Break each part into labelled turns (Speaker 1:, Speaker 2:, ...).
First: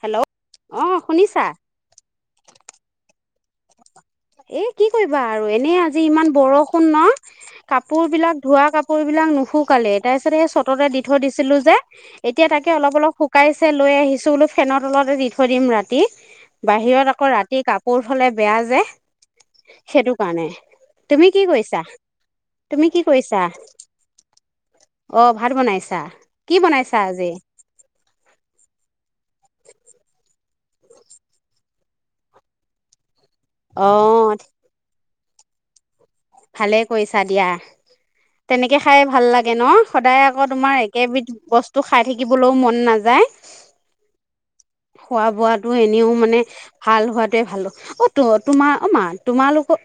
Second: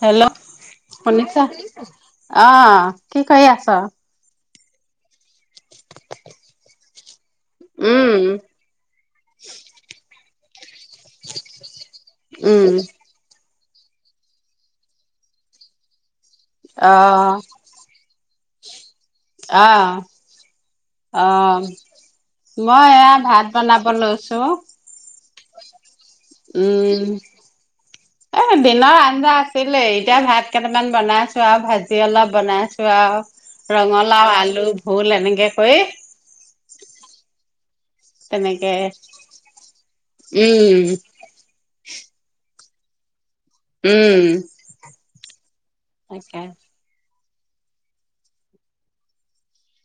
Speaker 1: Hello শুনিছা আহ কি খৈ আছা
Speaker 2: এ কি কৰি া আৰু এনেই আজি ইমান বৰষুণ ন কাপোৰ
Speaker 1: উম
Speaker 2: বিলাক ধোৱা কাপোৰ বিলাক নুশুকালে তাৰ পিছত সেই চততে দি থৈ দিছিলো যে এতিয়া
Speaker 1: উম
Speaker 2: তাকে অলপ অলপ শুকাই লৈ আহিছোঁ বোলো ফেনৰ তলতে দি থৈ দিম ৰাতি বাহিৰত
Speaker 1: আহ
Speaker 2: আকৌ ৰাতি কাপোৰ ফালে বেয়া যে
Speaker 1: আহ
Speaker 2: সেইটো কাৰণে তুমি কি
Speaker 1: আহ
Speaker 2: কৰিৈছা
Speaker 1: মই
Speaker 2: তুমি কি
Speaker 1: এয়া
Speaker 2: কৰিৈছা
Speaker 1: ভাত বনাব লৈছো
Speaker 2: অ ভাত বনাইছা কি
Speaker 1: উম
Speaker 2: বনাইছা আজি
Speaker 1: ছিলে এতিয়া ভাত কেইটামান বনাইছো আৰু ভাজি অলপ বনাইছো আৰু
Speaker 2: অ
Speaker 1: ৰঙালাও আলু ভোল এ এনেকে ক
Speaker 2: ভালে কৰিছা দিয়া তেনেকে খাই ভাল লাগে ন সদায় আকৌ তোমাৰ
Speaker 1: উম
Speaker 2: একেবিধ বস্তু খাই থাকিবলৈও মন নাযায়
Speaker 1: উম
Speaker 2: খোৱা বোৱাাতটো এনেও মানে
Speaker 1: তাকে
Speaker 2: ভাল হোৱা ভালো অ ত তোমাৰ অ মা তোমালোকৰ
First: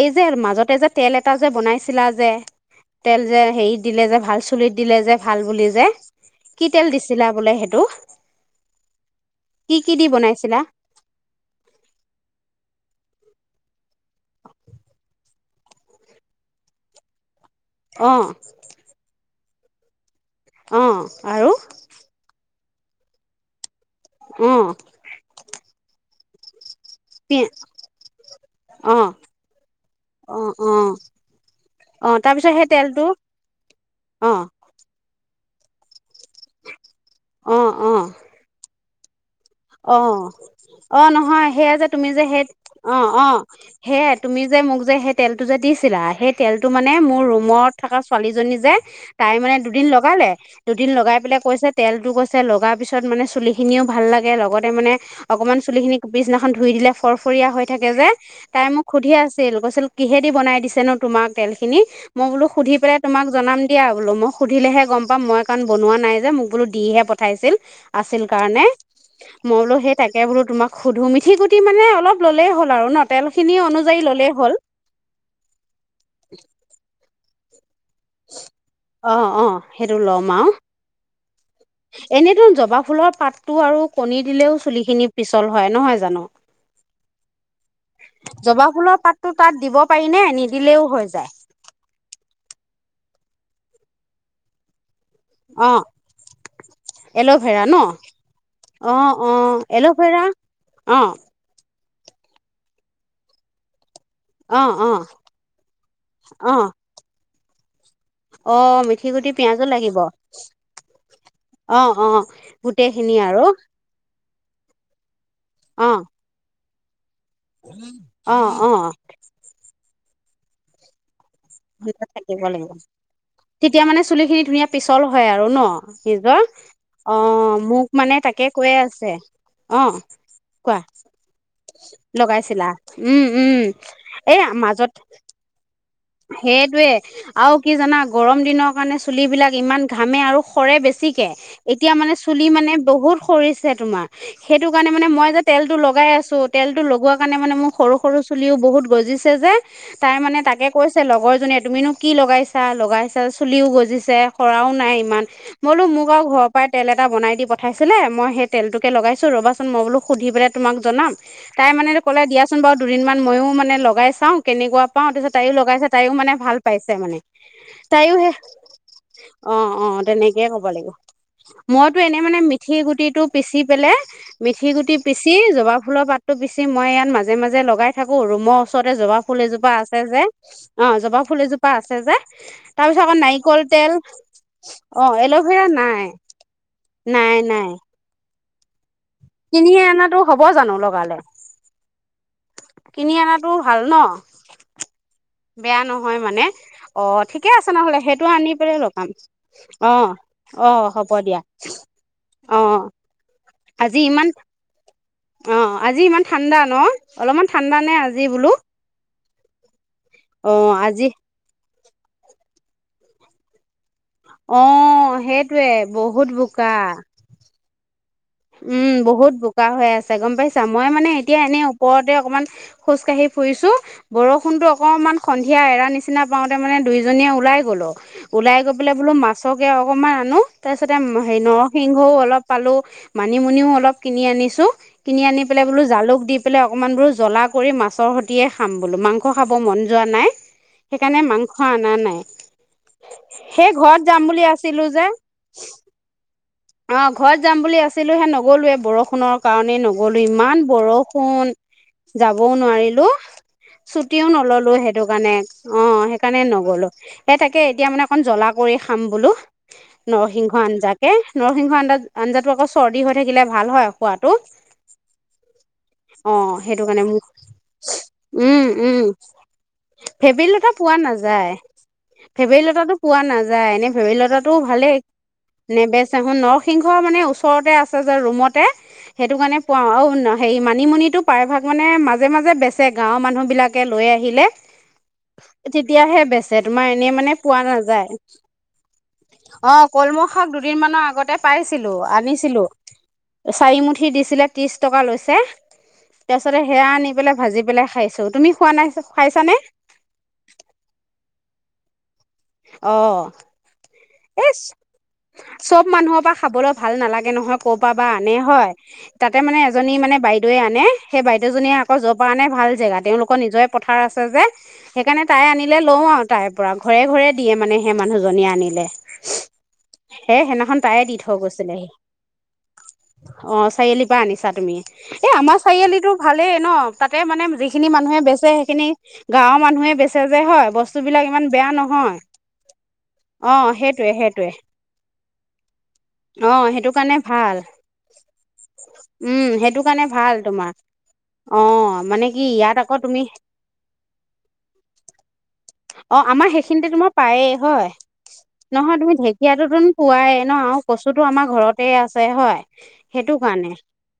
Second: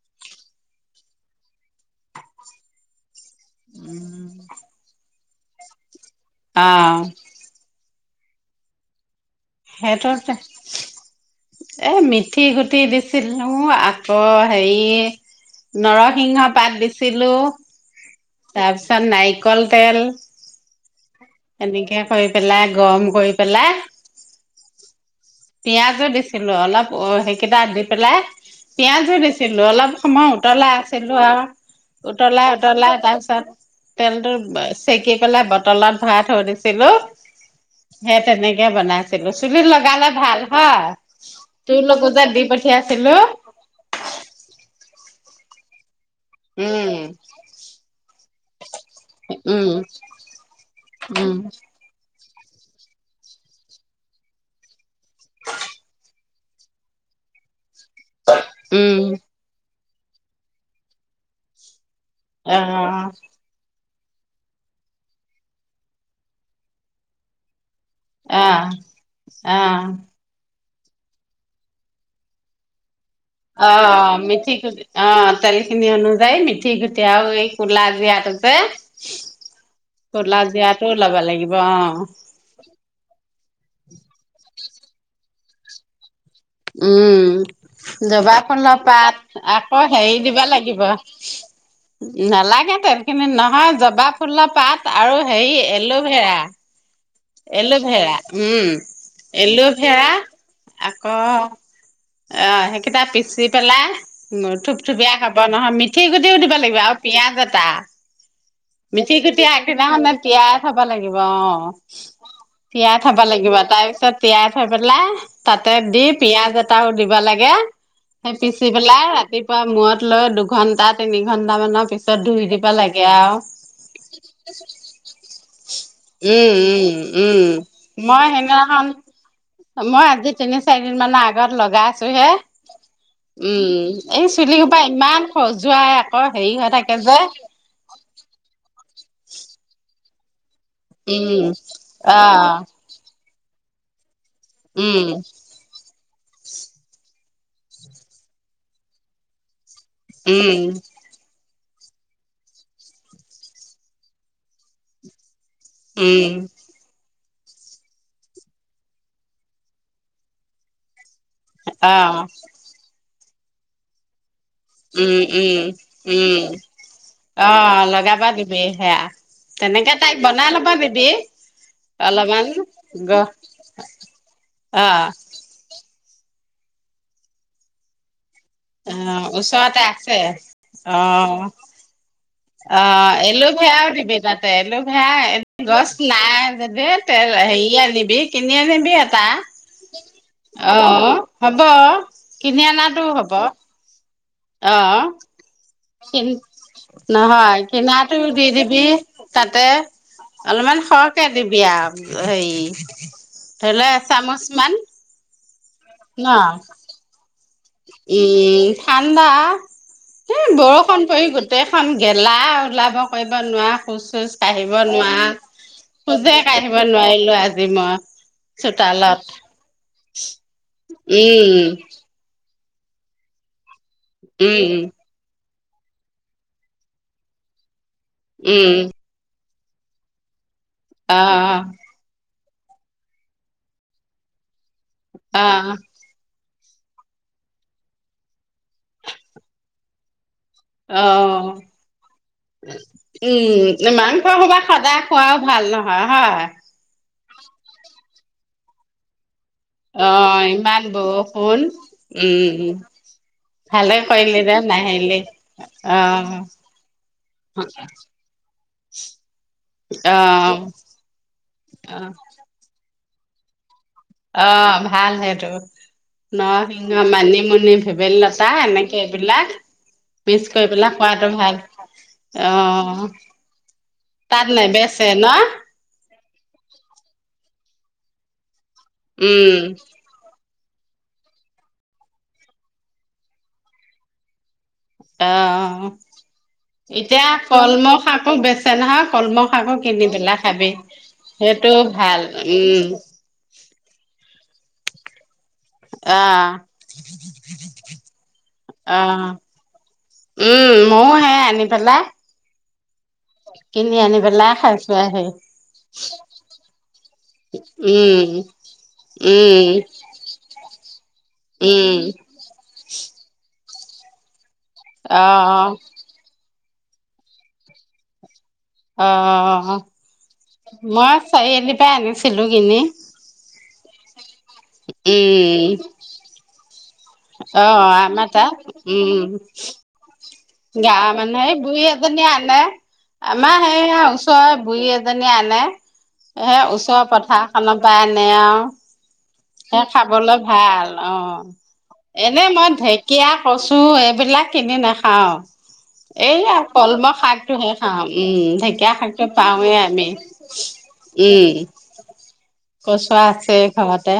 Speaker 2: এই যে মাজতে যে তেল এটা যে বনাইছিলা যে ো তেল যে হেৰি দিলে যে ভাল চুলিত দিলে যে ভাল বুলি যে
Speaker 1: অ
Speaker 2: কি তেল দিছিলা বোলে সেইটো কি কি দি
Speaker 1: সেইটোত
Speaker 2: বনাইছিলা
Speaker 1: এ মিঠি গুটি দিছিলো আকৌ হেৰি নৰসিংহ পাত দিছিলো
Speaker 2: অ
Speaker 1: তাৰপিছত নাইক কল তেল
Speaker 2: অ আৰু
Speaker 1: এনেকে কৰি পেলাই গৰম কৰি পেলাই
Speaker 2: অ
Speaker 1: পিয়াজো দিছিলো অলপ অ
Speaker 2: পি
Speaker 1: সেইকেইটা দি পেলাই
Speaker 2: অ
Speaker 1: পিয়াজো দিছিলো অলপ সময়
Speaker 2: অ অ
Speaker 1: উতলাই আছিলো আৰু
Speaker 2: অ
Speaker 1: উতলাই
Speaker 2: তাৰপিছত সেই
Speaker 1: উতলাই
Speaker 2: তেলটো
Speaker 1: তাৰপিছত তেলটো
Speaker 2: অ
Speaker 1: চেকি পেলাই বতলত ভৰাই থৈ দিছিলো
Speaker 2: অ অ
Speaker 1: সেই তেনেকে বনাইছ চুলিত লগালে
Speaker 2: অ অ নহয় সেয়য়া যে
Speaker 1: তোৰলোকো
Speaker 2: তুমি যে
Speaker 1: দি
Speaker 2: সেই অ
Speaker 1: পঠিয়াইছিলো
Speaker 2: অ সেয়াই তুমি যে মোক যে সেই তেলটো যে দিছিলা সেই তেলতটো মানে
Speaker 1: উম
Speaker 2: মোৰ ৰুমত থকা ছোৱালীজনী যে তাই মানে
Speaker 1: উম
Speaker 2: দুদিন লগালে দুদিন লগাই
Speaker 1: উম
Speaker 2: পেলাই কৈছে তেলটো কৈছে লগাৰ পিছত মানে চুলিখিনিও ভাল লাগে গে লগতে মানে অকমান চুলি খিনি পিছদিনাখন ধুই দিলে ফৰফৰিয়া হৈ থাকে যে তাই মোক
Speaker 1: উম
Speaker 2: সুধি আছিল কৈছিল কিহেদি বনাই দিছে নো তোমাক তেলখিনি মই বোলো
Speaker 1: অ
Speaker 2: সুধি পেলাই তোমাক জনাম দিয়া আৰু বোলো মই সুধিলেহে গম পাম মই কাৰণ বনোৱা নাই যে মোক বোলো দিহে পঠাইছিল আছিল
Speaker 1: অ
Speaker 2: কাৰণে মই বোলো
Speaker 1: অ
Speaker 2: সেই তাকে বোলো তোমাক সুধু মিঠি গুটি মানে অলপ ল'লেই হ'ল আৰু ন তেল খিনি
Speaker 1: অ
Speaker 2: অনুযায়ী ল'লেই হ'ল
Speaker 1: মিথি অ তেল খিনি অনুযায়ী মিথি গুটি আও কলা জিৰাটো যে
Speaker 2: অ অ
Speaker 1: কলা জিৰাটোও লব লাগিব অ
Speaker 2: এনেটো জবা ফুলৰ পাতটো আৰু কণী দিলেও চুলি খিনি পিছল হয় নহয় জানো
Speaker 1: উম জবা ফুলৰ
Speaker 2: পাতটো
Speaker 1: পাত
Speaker 2: তাত দিব
Speaker 1: আকৌ
Speaker 2: পাৰি নে
Speaker 1: হেৰি দিবা
Speaker 2: নিদিলেও
Speaker 1: লাগিব
Speaker 2: হৈ যায়
Speaker 1: নালাগে তেল খিনি ন হয় জবা ফুলৰ পাত আৰু হেৰি
Speaker 2: অ
Speaker 1: এল'ভেৰা
Speaker 2: এল'ভেৰা ন
Speaker 1: এলোভেৰা উম
Speaker 2: অ অ
Speaker 1: এলোভেৰা
Speaker 2: এল'ভেৰা অ
Speaker 1: আক অ সেইকেইটা পিচি পেলাই উ
Speaker 2: অ অ
Speaker 1: থুপথুপিয়ীয়া খাব নহয় মিথি গুটিও
Speaker 2: অ
Speaker 1: দিব লাগিব আৰু পিয়াজ এটা
Speaker 2: অ
Speaker 1: মিঠি গুটি
Speaker 2: পিয়াজো লাগিব
Speaker 1: আগদিনাখে তিয়াই থব লাগিব অ
Speaker 2: অ অ
Speaker 1: তিয়াই
Speaker 2: গোটেইখিনি
Speaker 1: থব
Speaker 2: আৰু
Speaker 1: লাগিব তাৰ পিছত তিয়াই থৈ পেলাই তাতে
Speaker 2: অ
Speaker 1: দি পিয়াজ এ তাউৰ দিবা লাগে। সেই
Speaker 2: অ
Speaker 1: পিচি
Speaker 2: অ
Speaker 1: পেলাই ৰাতিপুৱা মূৰত লৈ দুঘণ্টা তিনি ঘন্টা মানৰ পিছত
Speaker 2: থাকিব
Speaker 1: ধুই দিব
Speaker 2: লাগিব
Speaker 1: লাগে আৰু
Speaker 2: তেতিয়া মানে চুলি খিনি ধুনীয়া পিছল হয় আৰু ন। নিজৰ
Speaker 1: উম
Speaker 2: অ
Speaker 1: উম
Speaker 2: মোক
Speaker 1: উম
Speaker 2: মানে
Speaker 1: মই
Speaker 2: তাকে কৈ
Speaker 1: সেইদিনাখন
Speaker 2: আছে। অ'
Speaker 1: মই আজি তিনি
Speaker 2: কোৱা
Speaker 1: চাৰি দিন মানৰ আগত লগাইছো হে। উম, এই চুলি সোপা ইমান খজুৱাই। হেৰি হৈ থাকে যে
Speaker 2: সেইটোৱে আৰু কি জানা গৰম দিনত কাৰণে চুলিবিলাক ইমান ঘামে আৰু কৰে বেছিকে
Speaker 1: উম
Speaker 2: এতিয়া মানে
Speaker 1: অ
Speaker 2: চুলি মানে বহুত কৰিছে তোমাৰ। সেইটো কাৰণে
Speaker 1: উম
Speaker 2: মানে মই যে তেলটো লগাই আছো। তেলটো লগোৱা কাৰণে মানে মোৰ সৰু সৰু চুলিও বহুত গজিছে যে। তাই মানে
Speaker 1: উম
Speaker 2: তাকে লগৰজনীয়ে তুমিনো কি লগাইছা? লগাইছা, চুলিও গজিছে, সৰাও নাই ইমান। মইলো মোক আৰু
Speaker 1: উম
Speaker 2: ঘৰৰ পৰাই তেল এটা বনাই দিম পঠাইছিলে মই সেই তেলটোকে লগাইছোঁ ৰ'বাচোন মই বোলো সুধি পেলাই তোমাক জনাম। তাই মানে ক'লে
Speaker 1: অ
Speaker 2: দিয়াচোন বাৰু দুদিনমান মইয়ো মানে লগাই চাওঁ। কেনেকুৱা পাওঁ
Speaker 1: উম
Speaker 2: তাৰ পিছত তাই
Speaker 1: উম
Speaker 2: লগাইছে, তাইও মানে
Speaker 1: উম
Speaker 2: ভাল পাইছে মানে।
Speaker 1: অ
Speaker 2: তাইয়ো
Speaker 1: লগাবা
Speaker 2: হে
Speaker 1: দিবি সেয়া
Speaker 2: অ, অ
Speaker 1: তাইক
Speaker 2: তেনেকে
Speaker 1: বনাই
Speaker 2: কব
Speaker 1: ল'বা
Speaker 2: লাগিব।
Speaker 1: দিবি
Speaker 2: মইতো এনে মানে
Speaker 1: অলপমান
Speaker 2: মিঠি
Speaker 1: গ
Speaker 2: গুটিটো পিচি পেলে মিঠি
Speaker 1: অ
Speaker 2: গুটি পিচি জবা ফুলৰ পাত পিচি মই ইয়াত মাজে মাজে লগাই থাকো ৰু মোৰ ওচৰতে
Speaker 1: অ
Speaker 2: জবা ফুল এজোপা
Speaker 1: ওচৰতে
Speaker 2: আছ
Speaker 1: আছে
Speaker 2: যে অ জপা ফুল এজোপা আছে যে।
Speaker 1: অ,
Speaker 2: তাৰ পিছত আকৌ নাৰিকল
Speaker 1: এলোভেৰাও
Speaker 2: তেল
Speaker 1: দিবি তাতে।
Speaker 2: অ
Speaker 1: এলোভেৰা
Speaker 2: এল'ভেৰা
Speaker 1: এলোভেৰা গছ নাই যদি তে
Speaker 2: নাই
Speaker 1: হেৰি
Speaker 2: নাই
Speaker 1: আনিবি। কিনি আনিবি আ বা
Speaker 2: কিনি অনাটো হ'ব জানো
Speaker 1: অ
Speaker 2: লগালে
Speaker 1: হব।
Speaker 2: কিনি অনাটো ভাল ন? বেয়া
Speaker 1: অঅ।
Speaker 2: নহয় মানে অ ঠিকে
Speaker 1: নহয়
Speaker 2: আছে নহ'লে সেইটো
Speaker 1: কিনাটোও দি
Speaker 2: আনি পেলাই
Speaker 1: দিবি
Speaker 2: লগাম
Speaker 1: তাতে।
Speaker 2: অ অ
Speaker 1: অলপমান
Speaker 2: হ'ব
Speaker 1: সৰহকে
Speaker 2: দিয়া
Speaker 1: দিবি আৰু হেৰি
Speaker 2: অ
Speaker 1: ধৰি ল
Speaker 2: আজি ইমান
Speaker 1: এচামুচ মান।
Speaker 2: অ, আজি ইমান ঠাণ্ডা ন? অলপমান ঠাণ্ডা নে আজি বোলো?
Speaker 1: আম্বা। এ
Speaker 2: অ
Speaker 1: বৰষুণ
Speaker 2: আজি
Speaker 1: পৰি গোতেই থম গেলা ওলাব কৰিব নোৱাৰোঁ খোজ চোজ
Speaker 2: অ
Speaker 1: কাঢ়িব নোৱাৰ
Speaker 2: সেইটোৱে বহুত
Speaker 1: খোজে
Speaker 2: বোকা
Speaker 1: কাঢ়িব নোৱাৰিলো আজি মই।
Speaker 2: উম
Speaker 1: চোতালত
Speaker 2: বহুত বোকা হৈ আছে গম পাইছা মই মানে এতিয়া এনেই
Speaker 1: উম
Speaker 2: ওপৰতে অকমান। খোজ কাঢ়ি ফুৰিছো বৰষুণটো
Speaker 1: উম
Speaker 2: অকণমান খন- সেয়া এৰা নিচিনা পাওঁতে মানে দুইজনীয়ে ওলাই গ'লোঁ। ওলাই গৈ
Speaker 1: উম
Speaker 2: পেললে বোলো মা আছগে অকণমান আনো তাৰপিছতে
Speaker 1: অ
Speaker 2: হেৰি নৰসিংহও অলপ পালো মানিমুনিও অলপ কিনি আনিছো। কিনি আনি পেলাই বোলো
Speaker 1: অ
Speaker 2: জালুক দিম। অকনমান বোৰ জলা কৰি মাছৰ সৈতিয় খাম বোলো মাংস খাব মন যোৱা নাই।
Speaker 1: অ
Speaker 2: সেইকাৰণে মাংস অনা নাই সেই
Speaker 1: উম
Speaker 2: ঘৰত যাম
Speaker 1: মাংস
Speaker 2: বুলি
Speaker 1: সবা
Speaker 2: আছিলো
Speaker 1: সদায়
Speaker 2: যে
Speaker 1: খোৱাও ভাল নহয় হয়।
Speaker 2: অ ঘৰত যাম বুলি আছিলো হে নগলোৱে বৰষুণৰ কাৰণে নগলোঁ ইমান বৰষুণ যাবও
Speaker 1: উম
Speaker 2: নোৱাৰিলো
Speaker 1: ভালে
Speaker 2: চুটিও
Speaker 1: কৰিলি দে
Speaker 2: নল'লো সেইটো
Speaker 1: নাহিলি
Speaker 2: কাৰণে অ সেইকাৰণে নগলোঁ সেই তাকে এতিয়া মানে অকন জ্বলা কৰি খাম বোলো
Speaker 1: অ
Speaker 2: নৰসিংহ আঞ্জাকে। সিংহ আন্ডাত
Speaker 1: অ
Speaker 2: আঞ্জা আক চ- চৰ্দি হৈ থাকিলে ভাল হয়। খোৱাটো
Speaker 1: অ ভাল সেইটো
Speaker 2: অ সেইটো
Speaker 1: নৰসিংহ
Speaker 2: কাৰণে মোক
Speaker 1: মানিমুনি ভেবেলী লতা
Speaker 2: উম উম
Speaker 1: এনেকে এইবিলাক
Speaker 2: ভেবেলী
Speaker 1: মিক্স কৰি
Speaker 2: লতা
Speaker 1: পেলাই
Speaker 2: পোৱা
Speaker 1: খোৱাটো
Speaker 2: নাযায়
Speaker 1: ভাল ।অ
Speaker 2: ভেবেলী লতাটো পোৱা নাযায় এনে ভেবেলী
Speaker 1: তাত নেবেচে ন?
Speaker 2: নৰসিংহৰ মানে ওচৰতে আছে যে ৰুমত সেইটো
Speaker 1: উম,
Speaker 2: কাৰণে পোৱাও আৰু উ নয়- হেৰি মানিমুনিটো প্ৰায়ভাগ মানে মাজে মাজে বেচে গাঁওৰ মানুহ বিলাকে লৈ আহিলে।
Speaker 1: অ
Speaker 2: তেতিয়াহে বেচে তোমাৰ এনেই
Speaker 1: এতিয়া
Speaker 2: মানে পোৱা
Speaker 1: কলমৌ
Speaker 2: নাযায়
Speaker 1: শাকো বেচে নহয় কলমৌ শাকো কিনি পেলাই খাবি
Speaker 2: ন আগতে
Speaker 1: সেইটো
Speaker 2: পাইছিলোঁ
Speaker 1: ভাল
Speaker 2: আনিছিলোঁ
Speaker 1: উম,
Speaker 2: চাৰিমুঠি দিছিলে। ত্ৰিছ টকা লৈছে।
Speaker 1: আহ
Speaker 2: তাৰপিছতে সেয়া আনি পেলাই ভাজি পেলাই খাইছোঁ তুমি খোৱা নাই
Speaker 1: আহ
Speaker 2: খাইছানে
Speaker 1: উম ময় হে আনি পেলাই
Speaker 2: অ'
Speaker 1: কিনি আনিবেলা
Speaker 2: এই
Speaker 1: খাইছো আ হেৰি
Speaker 2: চব মানুহৰ পৰা খাবলৈ ভাল নালাগে নহয় ক'ৰ পৰা বা
Speaker 1: উম,
Speaker 2: আনে হয় তাতে মানে
Speaker 1: উম,
Speaker 2: এজনী মানে বাইদেউৱে আনে সেই বাইদেউজনীয়ে আকৌ
Speaker 1: উম,
Speaker 2: যৰ পৰা আনে ভাল জেগাত তেওঁলোকৰ নিজৰে পথাৰ আছে যে। সেইকাৰণে তাই
Speaker 1: অ',
Speaker 2: আনিলে লও আৰু তাই। পৰা ঘৰে ঘৰে দিয়ে মানে সেই মানুহজনী
Speaker 1: অ
Speaker 2: সেইদিনাখন তায়ে দি
Speaker 1: মই
Speaker 2: থৈ
Speaker 1: চাৰিআলি
Speaker 2: গৈছিলেহি
Speaker 1: পৰাাই আনিছিলো কিনি ।
Speaker 2: চাৰআলি পৰা আনিছাত তুমি এ আমাৰ চাৰিআলিতো ভালেই ন তাতে মানে
Speaker 1: অ
Speaker 2: যিখিনি মানুহে
Speaker 1: আমাৰ
Speaker 2: বেচে সেইখিনি গাঁৱৰ মানুহে বেচে যে হয়
Speaker 1: গাঁৱ
Speaker 2: বস্তুবিলাক ইমান
Speaker 1: মানুহে সেই
Speaker 2: বেয়া
Speaker 1: বুঢ়ী
Speaker 2: নহয়
Speaker 1: এজনী আনে
Speaker 2: অ
Speaker 1: আমাৰ সেই
Speaker 2: সেইটোৱে সেইটোৱে
Speaker 1: ওচৰে বুঢ়ী এজন জনী আনে
Speaker 2: অ
Speaker 1: স
Speaker 2: সেইটো
Speaker 1: ওচৰৰ
Speaker 2: কাৰণে
Speaker 1: পথাৰ
Speaker 2: ভাল
Speaker 1: খনৰ পৰা আনে আৰু ।
Speaker 2: উম
Speaker 1: স
Speaker 2: সেইটো কাৰণে
Speaker 1: খাবলৈ
Speaker 2: তোমাৰ
Speaker 1: ভাল অ
Speaker 2: মানে কি
Speaker 1: এনে মই
Speaker 2: ইয়াত আকৌ তুমি
Speaker 1: ঢেকীয়া কচু এইবিলাক কিনি নাখাও
Speaker 2: অ আমাৰ
Speaker 1: এইয়া
Speaker 2: সেইখিনিতে তোমাৰ
Speaker 1: কলমৌ
Speaker 2: পায়েই
Speaker 1: শাকটোহে
Speaker 2: হয়
Speaker 1: খাওঁ উম ঢেকীয়া
Speaker 2: নহয় তুমি
Speaker 1: শাকটো
Speaker 2: ঢেকীয়াটোো
Speaker 1: পাওঁৱেই
Speaker 2: তোন
Speaker 1: আমি
Speaker 2: পোৱাই ন কচুো আমাৰ
Speaker 1: উম
Speaker 2: ঘৰতে আছে হয়
Speaker 1: কচু
Speaker 2: সেইটো
Speaker 1: আছে
Speaker 2: কাৰণে
Speaker 1: ঘৰতে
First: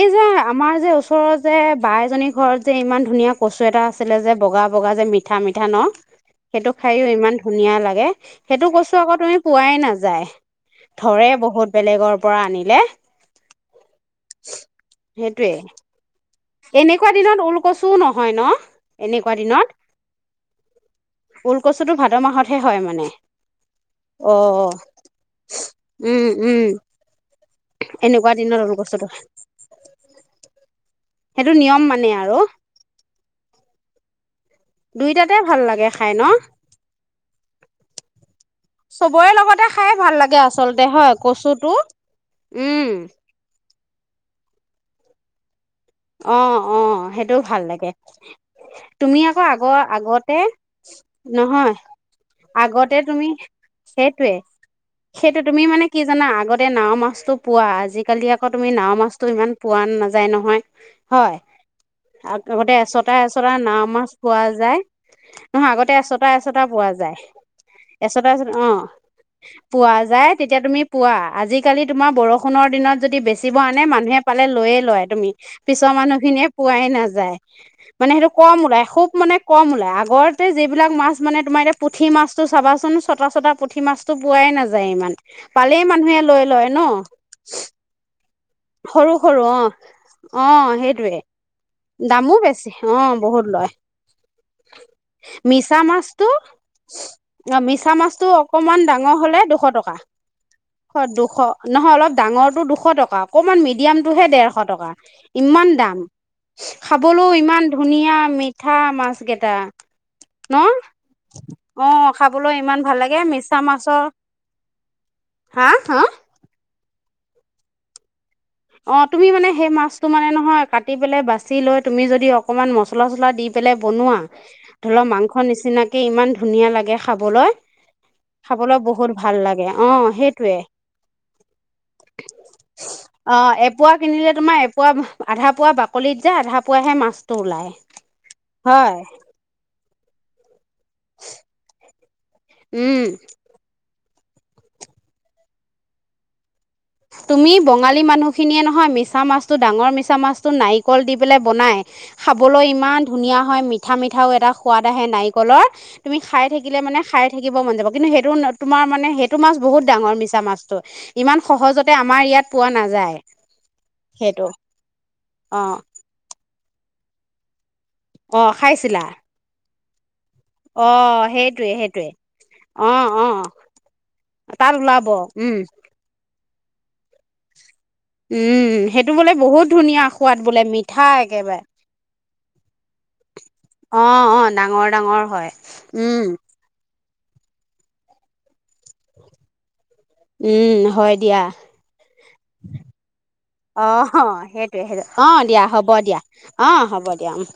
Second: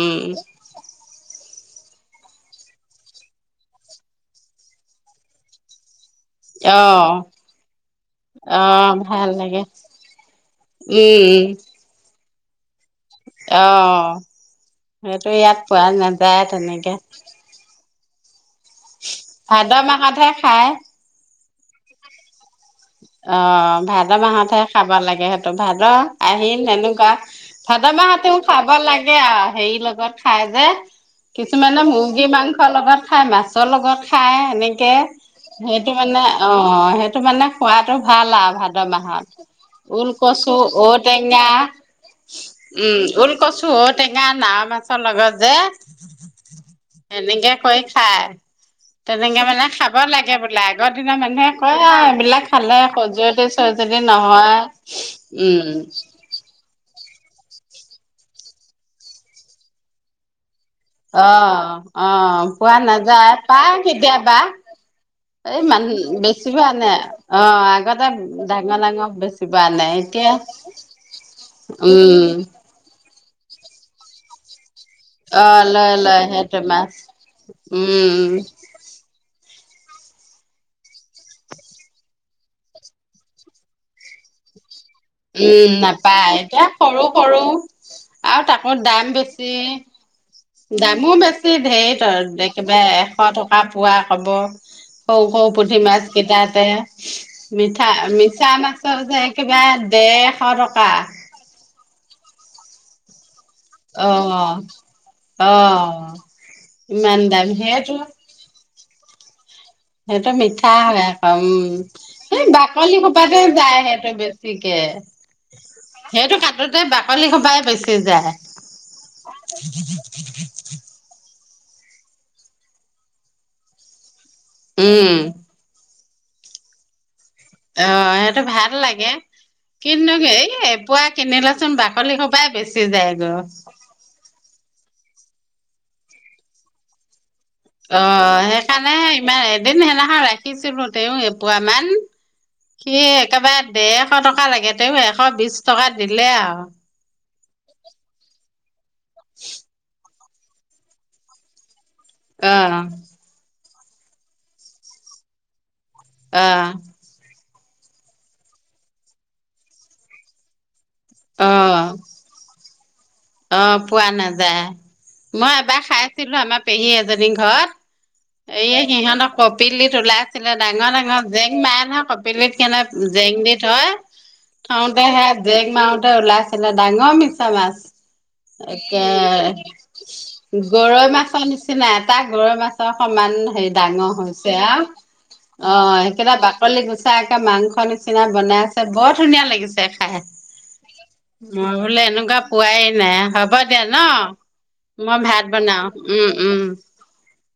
Speaker 2: এই যে আমাৰ যে ওচৰত যে বাই এজনী ঘৰত যে ইমান ধুনীয়া কচু এটা আছিলে যে বগা বগা যে মিঠা মিঠা ধান সেইটো
Speaker 1: অ
Speaker 2: খাইও ইমান ধুনীয়া লাগে
Speaker 1: অ
Speaker 2: সেইটো কছো আকৌ
Speaker 1: ভাল
Speaker 2: তুমি
Speaker 1: লাগে
Speaker 2: পোৱাই নাযায় ধৰে
Speaker 1: উম,
Speaker 2: বহুত বেলেগৰ পৰা আনিলে
Speaker 1: অ সেইটো
Speaker 2: সেইটোৱে
Speaker 1: ইয়াত পোৱা নাযায় তেনেকে।
Speaker 2: এনেকুৱা দিনত উল কচো নহয় ন এনেকুৱা
Speaker 1: ভাদ মাহতহে খাই
Speaker 2: ওকচু টো ভাদ মাহতহে হয় মানে
Speaker 1: অ ভাদ
Speaker 2: অ
Speaker 1: মাহতহে খাব লাগে সেইহটো ভাদ
Speaker 2: উম উম
Speaker 1: আহিল তেেনেকুৱা ভাদ
Speaker 2: এনেকুৱা
Speaker 1: মাহতেও
Speaker 2: দিনত
Speaker 1: খাব
Speaker 2: ওলকচুটো
Speaker 1: লাগে আৰু হেৰি লগত খাই যে
Speaker 2: সেইটো নিয়ম
Speaker 1: কিছুমানে
Speaker 2: মানে
Speaker 1: মুৰ্গী
Speaker 2: আৰু
Speaker 1: মাংসৰ লগত খাই মাছৰ লগত খাই এনেকে
Speaker 2: দুইটাতে ভাল লাগে
Speaker 1: সেইটো
Speaker 2: খাই ন
Speaker 1: মানে অ সেইটো মানে খাতটো ভাল লভ ভাদ মাহত
Speaker 2: চবৰে লগতে খাই ভাল লাগে
Speaker 1: ওলকচু
Speaker 2: আচলতে
Speaker 1: ঔ
Speaker 2: হয়
Speaker 1: টেঙা
Speaker 2: কচুটো
Speaker 1: উম ওলকচু চৌ টেঙা নাও মাছৰ লগত যে
Speaker 2: অ অ সেইটো
Speaker 1: এনেকে
Speaker 2: ভাল
Speaker 1: কৰি
Speaker 2: লাগে
Speaker 1: খাই
Speaker 2: তুমি
Speaker 1: তেনেকে
Speaker 2: আকৌ
Speaker 1: মানে
Speaker 2: আগৰ
Speaker 1: খাব লাগে
Speaker 2: আগতে
Speaker 1: বোলে আগৰ দিনৰ মানুহে
Speaker 2: নহয়
Speaker 1: কয় এইবিলাক ভালে
Speaker 2: আগতে তুমি
Speaker 1: সজুৱতি ছোৱজনী
Speaker 2: সেইটোৱে
Speaker 1: নহয়
Speaker 2: সেইটো তুমি
Speaker 1: উম
Speaker 2: মানে কি জানা আগতে নাও মাছটো পোৱা আজিকালি আকৌ তুমি নাৱও মাছটো ইমান পোৱা নাযায় নহয় হয়
Speaker 1: অ' অ'
Speaker 2: আগতে
Speaker 1: পোৱা
Speaker 2: এচটাা
Speaker 1: নাযায়
Speaker 2: এচটা
Speaker 1: পাই
Speaker 2: নাও মাছ
Speaker 1: কেতিয়াবা।
Speaker 2: পোৱা যায়
Speaker 1: এই
Speaker 2: নহয় আগতে
Speaker 1: মানুহ
Speaker 2: এচটাা
Speaker 1: বেচিব
Speaker 2: এচটাা পোৱা
Speaker 1: আনে
Speaker 2: যায়
Speaker 1: অ' আগতে
Speaker 2: এচটা এচ অ
Speaker 1: ডাঙৰ ডাঙৰ বেচিব আনে
Speaker 2: পোৱা যায়
Speaker 1: এতিয়া
Speaker 2: তেতিয়া তুমি পোৱা আজিকালি তোমাৰ
Speaker 1: উম
Speaker 2: বৰষুণৰ দিনত যদি বেছি বেচিব আনে মানুহে পালে লৈয়ে লয় তুমি
Speaker 1: অ'
Speaker 2: পিছৰ
Speaker 1: লয়
Speaker 2: মানুহ
Speaker 1: লয়
Speaker 2: খিনিয়ে
Speaker 1: সেইটো
Speaker 2: পোৱাই
Speaker 1: মাছ।
Speaker 2: নাযায় মানে
Speaker 1: উম
Speaker 2: সেইটো কম ওলাই খুব মানে মানে কম ওলাই আগতে যিবিলাক মাছ মানে তোমাৰ এতিয়া পুঠি মাছটো চাবাচোন চটা চটা পুঠি মাছটো পোৱাই নাযায় ইমান
Speaker 1: উম
Speaker 2: পালেই মানুহে
Speaker 1: নাপায়
Speaker 2: লৈ
Speaker 1: এতিয়া
Speaker 2: লয় নহঁ
Speaker 1: সৰু সৰু আৰু তাকৰ দাম বেছি।
Speaker 2: অ সেইটোৱে
Speaker 1: দামো বেছি দে সেই ত
Speaker 2: দামো বেছি অ
Speaker 1: একেবাৰে এশ
Speaker 2: বহুত
Speaker 1: টকা
Speaker 2: লয়
Speaker 1: পোৱা কব সৰু সৰু
Speaker 2: মিছা
Speaker 1: পুঠি মাছ
Speaker 2: মাছটো
Speaker 1: কেইটাতে
Speaker 2: অ
Speaker 1: মিঠা
Speaker 2: মিছা মাছটো
Speaker 1: মিছা
Speaker 2: অকমান
Speaker 1: মাছৰ
Speaker 2: ডাঙৰ
Speaker 1: যে
Speaker 2: হলে
Speaker 1: কিবা
Speaker 2: দুশ টকা
Speaker 1: দেৰশ টকা।
Speaker 2: দুশ নহয় অলপ ডাঙৰটো দুশ টকা অকণমান
Speaker 1: অ
Speaker 2: মিডিয়ামটোহে ডেৰশ টকা
Speaker 1: অ
Speaker 2: ইমান দামঁ। খাবলৈও
Speaker 1: দাম
Speaker 2: ইমান
Speaker 1: সেইটো
Speaker 2: ধুনীয়া মি থা মাছকেইটা
Speaker 1: সেইটো মিঠা হয় আক
Speaker 2: অ
Speaker 1: এই
Speaker 2: খাবলৈ ইমান
Speaker 1: বাকলি
Speaker 2: ভাল লাগে
Speaker 1: সোপাতে
Speaker 2: মিছা
Speaker 1: যায়
Speaker 2: মাছৰ
Speaker 1: সেইটো বেছিকে
Speaker 2: হা হা
Speaker 1: সেইটো কাতত গোটেই বাকঁলি সোপাই বেচি যায়।
Speaker 2: অ', তুমি মানে সেই মাছটো মানে নহয় কাটি পেলাই বাচি বাঁচি লৈ তুমি যদি অকণমান মছলা চছলা দি পেলাই বনোৱা ধৰি লওক
Speaker 1: উম
Speaker 2: মাংস নিচিনাকে তাকে ইমান ধুনীয়া লাগে খাবলৈ
Speaker 1: অ সেইটো ভাল
Speaker 2: খাবলৈ
Speaker 1: লাগে
Speaker 2: বহুত ভাল লাগে অ
Speaker 1: কিন্তু হে
Speaker 2: সেইটোৱে
Speaker 1: এ পোৱা কিনিলেচোন বাকলি সোপাই বেছি যায়। গৈ
Speaker 2: অ এপোৱা কিনিলে তোমাৰ এ পোৱা আধা পোৱা বাকলিত যায় আধা পোৱাহে মাছ
Speaker 1: অ সেইকাৰণেহে ইমান এদিন হেদিনাখন [unintelligible] শিকিছিলো তেওঁ এপুৱা মান
Speaker 2: উম
Speaker 1: সি একেবাৰে দেৰশ টকা লাগে তেওঁ এশ বিশ টকা দিলে আৰু ।
Speaker 2: তুমি বঙালী মানুহখিনিয়ে নহয় মিছা মাছটো ডাঙৰ মিছা মাছ নাৰিকল দি পেলাই বনায়
Speaker 1: অ
Speaker 2: খাবলৈ ইমান ধুনীয়া হয় মিঠা পিঠা মিঠাও এটা সোৱাদ আহে নাৰিকলৰ তুমি খাই
Speaker 1: অ
Speaker 2: থাকিলে মানে খাই থাকিব মন যাব কিন্তু সেটো তোমাৰ মানে সেইটো মাছ বহুত ডাঙৰ মিছা মাছ। ইমান সহজতে আমাৰ ইয়াত পোৱা নাযায়।
Speaker 1: অঁ পোৱা
Speaker 2: সেইটো
Speaker 1: নাযায়, মই
Speaker 2: অ
Speaker 1: এবাৰ খাইছিলো আমাৰ পেহী এজনী
Speaker 2: অ
Speaker 1: ঘৰত। এইয়া
Speaker 2: খাইছিলা
Speaker 1: সিহঁতক [unintelligible] ছিলে
Speaker 2: অ
Speaker 1: ডাঙৰ ডাঙৰ জেং
Speaker 2: সেইটোৱে
Speaker 1: মাৰে নহয়
Speaker 2: সেইটোৱে
Speaker 1: কপিলিত কেনে
Speaker 2: অ অ
Speaker 1: জেং দি থয়,
Speaker 2: তাত
Speaker 1: থওতে
Speaker 2: ওলাব
Speaker 1: সেই
Speaker 2: উম
Speaker 1: জেং মাৰোতে ওলাই [unintelligible] ডাঙৰ মিছা মাছ।
Speaker 2: উম
Speaker 1: একে
Speaker 2: সেইটো বোলে বহুত ধুনীয়া সোৱাদ বোলে মিঠা
Speaker 1: গৰৈ মাছৰ
Speaker 2: একেবাৰে
Speaker 1: নিচিনা এটা গৰৈ মাছ অকমান হেৰি
Speaker 2: অ
Speaker 1: ডাঙৰ
Speaker 2: অ
Speaker 1: হৈছে আও,
Speaker 2: ডাঙৰ ডাঙৰ হয়
Speaker 1: অ
Speaker 2: উম
Speaker 1: সেইকেইটা বাকলি সচাকৈ মাংস নিচিনা বনাই আছে, বৰ ধুনীয়া লাগিছে। খাই
Speaker 2: উম হয় দিয়া,
Speaker 1: মই বোলে এনেকুৱা পোৱাই নাই হ'ব দিয়া
Speaker 2: অ'
Speaker 1: ন
Speaker 2: সেইটোৱে- সেইটোৱে,
Speaker 1: মই
Speaker 2: অ
Speaker 1: ভাত
Speaker 2: দিয়া
Speaker 1: বনাও
Speaker 2: হ'ব দিয়া
Speaker 1: উম উম
Speaker 2: অ হ'ব দিয়া উম্।